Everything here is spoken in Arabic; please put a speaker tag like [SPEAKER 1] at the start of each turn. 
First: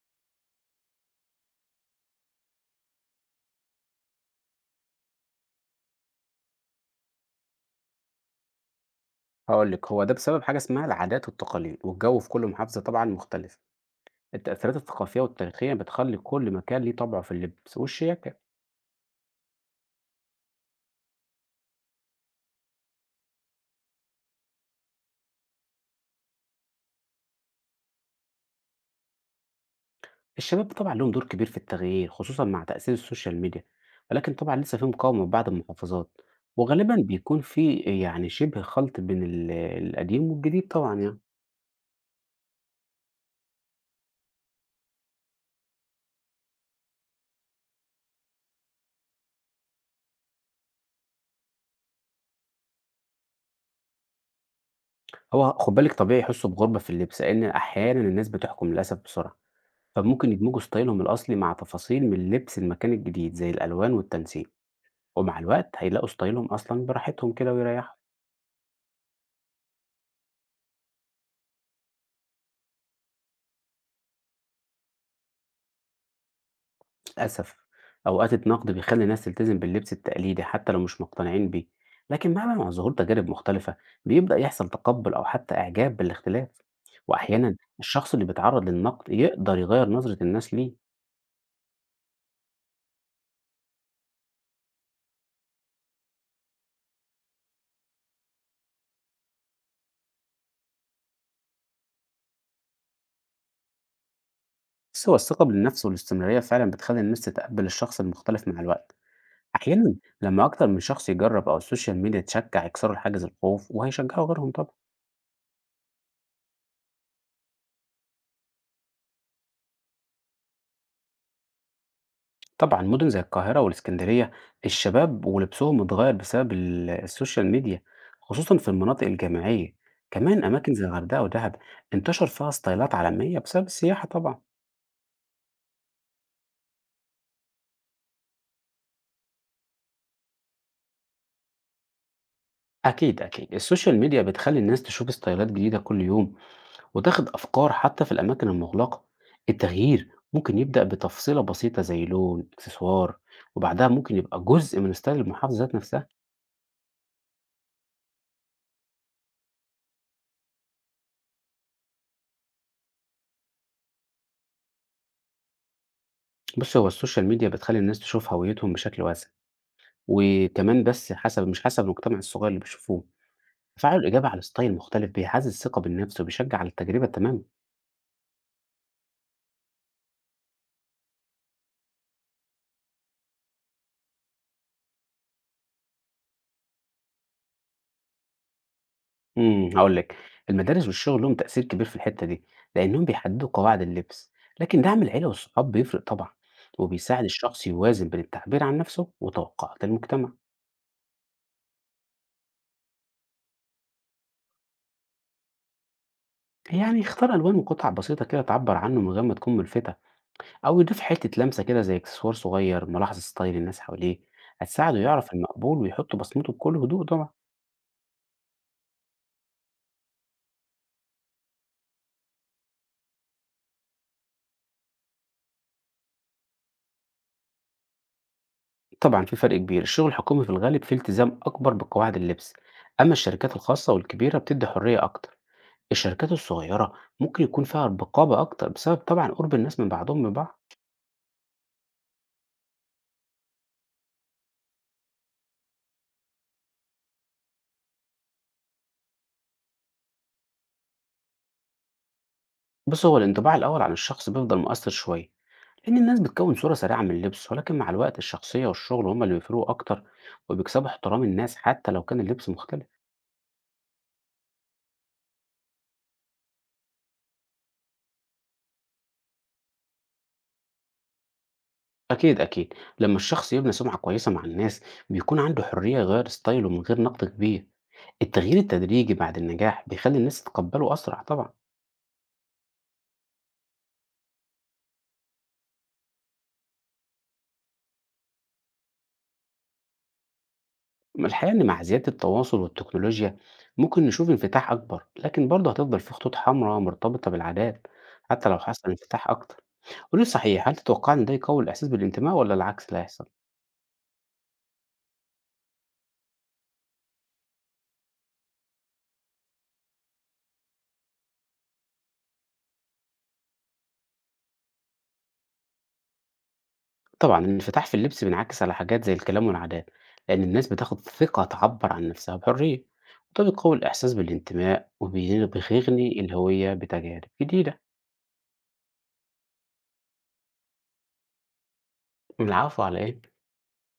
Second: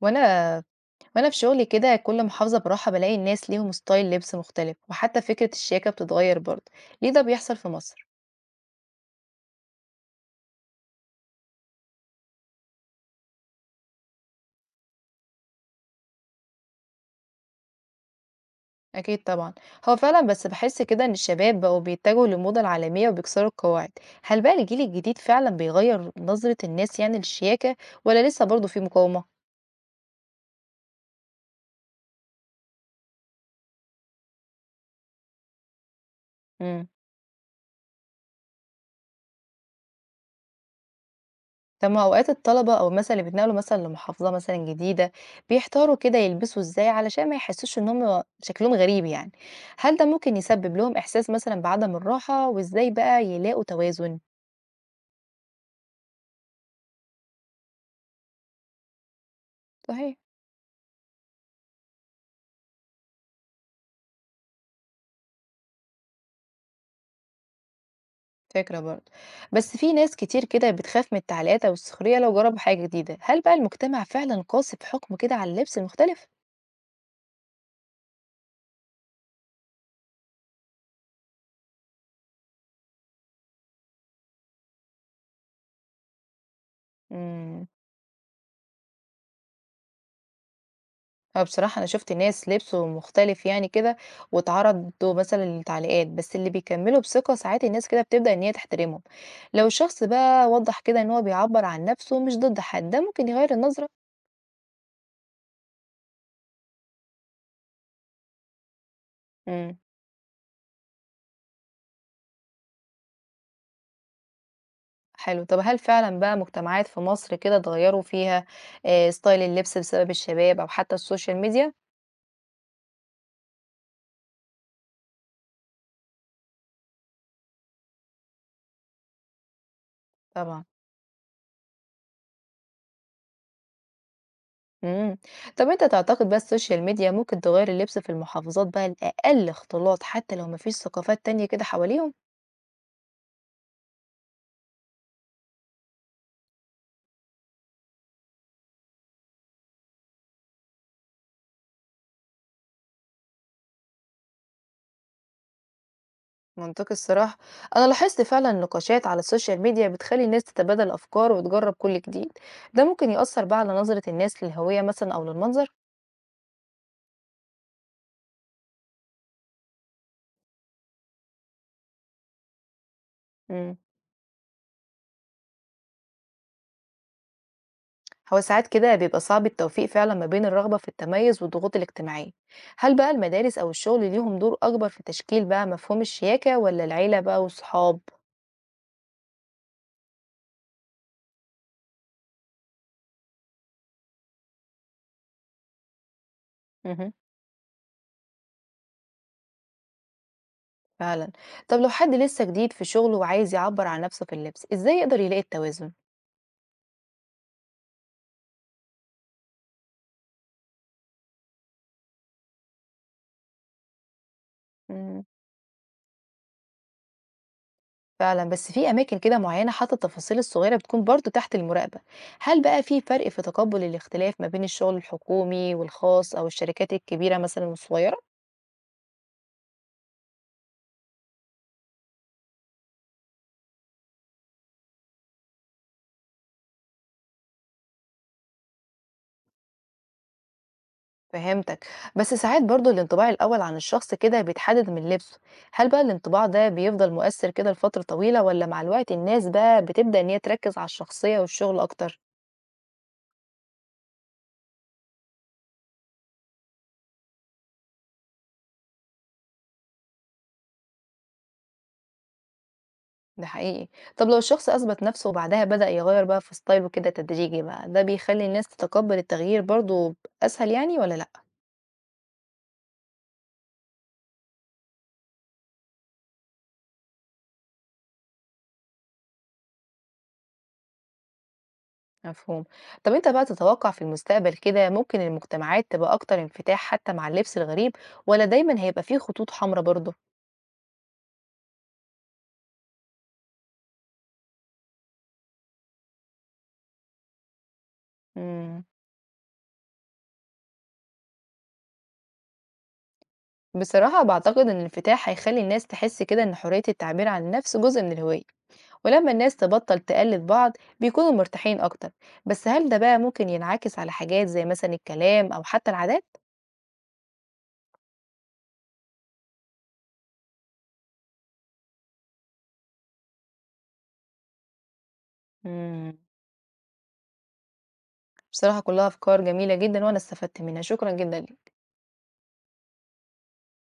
[SPEAKER 1] وانا وانا في شغلي كده كل محافظة بروحها بلاقي الناس ليهم ستايل لبس مختلف، وحتى فكرة الشياكة بتتغير برضه. ليه ده بيحصل في مصر؟
[SPEAKER 2] هاقول لِك، هو ده بسبب حاجة اسمها العادات والتقاليد، والجو في كل محافظة طبعًا مختلف. التأثيرات الثقافية والتاريخية بتخلّي كل مكان ليه طبعه في اللبس والشياكة.
[SPEAKER 1] اكيد طبعا. هو فعلا، بس بحس كده ان الشباب بقوا بيتجهوا للموضة العالمية وبيكسروا القواعد. هل بقى الجيل الجديد فعلا بيغير نظرة الناس يعني للشياكة، ولا لسه برضه في مقاومة؟
[SPEAKER 2] الشباب طبعًا ليهم دور كبير في التغيير، خصوصًا مع تأثير السوشيال ميديا، ولكن طبعًا لسه في مقاومة في بعض المحافظات،
[SPEAKER 1] إمم.
[SPEAKER 2] وغالبًا بيكون في شبه خلط بين القديم والجديد طبعًا يعني.
[SPEAKER 1] طب ما أوقات الطلبة أو مثلًا اللي بيتنقلوا مثلًا لمحافظة مثلًا جديدة، بيحتاروا كده يلبسوا إزاي علشان ما يحسّوش إن هم شكلهم غريب يعني، هل ده ممكن يسبب لهم إحساس مثلًا بعدم الراحة، وإزاي بقى يلاقوا توازن؟
[SPEAKER 2] هو خُد بالِك طبيعي يحسّوا بغُربة في اللبس، لإن أحيانًا الناس بتحكم للأسف بسرعة،
[SPEAKER 1] صحيح،
[SPEAKER 2] فممكن يدمجوا ستايلهم الأصلي مع تفاصيل من لبس المكان الجديد زي الألوان والتنسيق. ومع الوقت هيلاقوا ستايلهم أصلًا براحتهم كده ويريحهم.
[SPEAKER 1] فكرة برضه، بس في ناس كتير كده بتخاف من التعليقات أو السخرية لو جربوا حاجة جديدة، هل بقى المجتمع فعلًا قاسي بحكمه كده على اللبس المختلف؟
[SPEAKER 2] للأسف أوقات النقد بيخلّي الناس تلتزم باللبس التقليدي حتى لو مش مقتنعين بيه، لكن مهما مع ظهور تجارب مختلفة بيبدأ يحصل تقبُّل أو حتى إعجاب بالاختلاف، وأحيانًا
[SPEAKER 1] إمم.
[SPEAKER 2] الشخص اللي بيتعرّض للنقد يقدر يغيّر نظرة الناس ليه.
[SPEAKER 1] هو بصراحة أنا شُفت ناس لبسوا مختلف يعني كده، واتعرضوا مثلًا للتعليقات، بس اللي بيكمّلوا بثقة ساعات الناس كده بتبدأ إن هي تحترمهم، لو الشخص بقى وضّح كده إن هو بيعبّر عن نَفْسه مش ضد حد، ده ممكن يغيّر النظرة.
[SPEAKER 2] بس هو الثقة بالنفس والاستمرارية فعلًا بتخلّي الناس تتقبّل الشخص المختلف مع الوقت،
[SPEAKER 1] إمم،
[SPEAKER 2] أحيانًا لمّا أكتر من شخص يجرّب أو السوشيال ميديا تشجّع يكسروا حاجز الخوف وهيشجعوا غيرهم طبعًا.
[SPEAKER 1] حلو، طَب هل فعلًا بقى مجتمعات في مصر كده اتغيّروا فيها ستايل اللبس بسبب الشباب أو حتى السوشيال ميديا؟
[SPEAKER 2] طبعًا مدن زي القاهرة والإسكندرية، الشباب ولبسهم اتغير بسبب السوشيال ميديا، خصوصًا في المناطق الجامعية. كمان
[SPEAKER 1] طبعًا.
[SPEAKER 2] أماكن زي الغردقة ودهب انتشر فيها ستايلات عالمية بسبب السياحة طبعًا.
[SPEAKER 1] إمم، طَب أنت تعتقد بقى السوشيال ميديا ممكن تغيّر اللبس في المحافظات بقى لأقل اختلاط حتى لو ما فيش ثقافات تانية كده حواليهم؟
[SPEAKER 2] أكيد، أكيد. السوشيال ميديا بتخلّي الناس تشوف ستايلات جديدة كل يوم وتاخد أفكار حتى في الأماكن المغلقة. التغيير ممكن يبدأ بتفصيلة بسيطة زي لون، إكسسوار، وبعدها ممكن يبقى جزء من ستايل المحافظة ذات نفسها.
[SPEAKER 1] منطقي الصراحة. أنا لاحظت فعلا نقاشات على السوشيال ميديا بتخلي الناس تتبادل أفكار وتجرب كل جديد. ده ممكن يأثر بقى على نظرة الناس للهوية مثلا أو للمنظر.
[SPEAKER 2] بُص، هو السوشيال ميديا بتخلّي الناس تشوف هويتهم بشكل واسع. وكمان بس حسب مش حسب المجتمع الصغير اللي بيشوفوه.
[SPEAKER 1] مم.
[SPEAKER 2] تفاعل الإجابة على ستايل مختلف بيعزز الثقة بالنفس وبيشجع على التجربة تمامًا.
[SPEAKER 1] هو ساعات كده بيبقى صعب التوفيق فعلا ما بين الرغبة في التميز والضغوط الاجتماعية. هل بقى المدارس أو الشغل ليهم دور أكبر في تشكيل بقى مفهوم الشياكة، ولا العيلة بقى والصحاب؟
[SPEAKER 2] إمم، هاقول لك، المدارس والشغل لهم تأثير كبير في الحتة دي، لأنهم بيحددوا قواعد اللبس، لكن دعم العيلة والصحاب بيفرق طبعًا،
[SPEAKER 1] مهم.
[SPEAKER 2] وبيساعد الشخص يوازن بين التعبير عن نفسه وتوقعات المجتمع.
[SPEAKER 1] فعلا. طب لو حد لسه جديد في شغله وعايز يعبر عن نفسه في اللبس، إزاي يقدر يلاقي التوازن؟
[SPEAKER 2] يعني يختار ألوان وقطع بسيطة كده تعبر عنه من غير ما تكون ملفتة، أو يضيف حتة لمسة كده زي إكسسوار صغير، ملاحظة ستايل الناس حواليه، هتساعده
[SPEAKER 1] مم.
[SPEAKER 2] يعرف المقبول ويحط بصمته بكل هدوء طبعًا.
[SPEAKER 1] فعلا، بس في أماكن كده معينة حتى التفاصيل الصغيرة بتكون برضو تحت المراقبة. هل بقى في فرق في تقبل الاختلاف ما بين الشغل الحكومي والخاص، أو الشركات الكبيرة مثلا والصغيرة؟
[SPEAKER 2] طبعا في فرق كبير، الشغل الحكومي في الغالب فيه التزام أكبر بقواعد اللبس، أما الشركات الخاصة والكبيرة بتدي حرية أكتر. الشركات الصغيرة ممكن يكون فيها رقابة أكتر بسبب طبعا قرب الناس من بعضهم من بعض.
[SPEAKER 1] فهمتك. بس ساعات برضو الانطباع الأول عن الشخص كده بيتحدد من لبسه. هل بقى الانطباع ده بيفضل مؤثر كده لفترة طويلة، ولا مع الوقت الناس بقى بتبدأ إن هي تركز على الشخصية والشغل أكتر؟
[SPEAKER 2] بس هو الانطباع الأول عن الشخص بيفضل مؤثر شوية، لأن الناس بتكون صورة سريعة من اللبس، ولكن مع الوقت الشخصية والشغل هما اللي بيفرقوا أكتر، وبيكسبوا احترام الناس حتى لو كان اللبس مختلف.
[SPEAKER 1] ده حقيقي. طب لو الشخص أثبت نفسه وبعدها بدأ يغير بقى في ستايله كده تدريجي، بقى ده بيخلي الناس تتقبل التغيير برضو أسهل يعني، ولا لأ؟
[SPEAKER 2] أكيد، أكيد. لما الشخص يبني سمعة كويسة مع الناس بيكون عنده حرية يغير ستايله من غير نقد كبير. التغيير التدريجي بعد النجاح بيخلي الناس تتقبله أسرع طبعا.
[SPEAKER 1] مفهوم. طب أنت بقى تتوقع في المستقبل كده ممكن المجتمعات تبقى أكتر انفتاح حتى مع اللبس الغريب، ولا دايمًا هيبقى فيه خطوط حمرا برضه؟
[SPEAKER 2] أما الحقيقة إن مع زيادة التواصل والتكنولوجيا ممكن نشوف انفتاح أكبر، لكن برضه هتفضل في خطوط حمراء مرتبطة بالعادات حتى لو
[SPEAKER 1] إمم.
[SPEAKER 2] حصل انفتاح أكتر. قولي صحيح، هل تتوقع إن ده يقوي الإحساس بالانتماء ولا العكس اللي هيحصل؟
[SPEAKER 1] بصراحة باعتقد إن الانفتاح هيخلّي الناس تحس كده إن حرية التعبير عن النفس جزء من الهوية، ولمّا الناس تبطّل تقلد بعض بيكونوا مرتاحين أكتر، بس هل ده بقى ممكن ينعكس على حاجات زي مثلًا الكلام أو حتى العادات؟
[SPEAKER 2] طبعا الانفتاح في اللبس بينعكس على حاجات زي الكلام والعادات، لأن الناس بتاخد ثقة تعبر عن نفسها بحرية، وده بيقوي الإحساس بالانتماء
[SPEAKER 1] إمم.
[SPEAKER 2] وبيغني الهوية بتجارب جديدة.
[SPEAKER 1] بصراحة كلها أفكار جميلة جدًا وأنا استفدت منها، شكرًا جدًا ليك.
[SPEAKER 2] العفو على إيه؟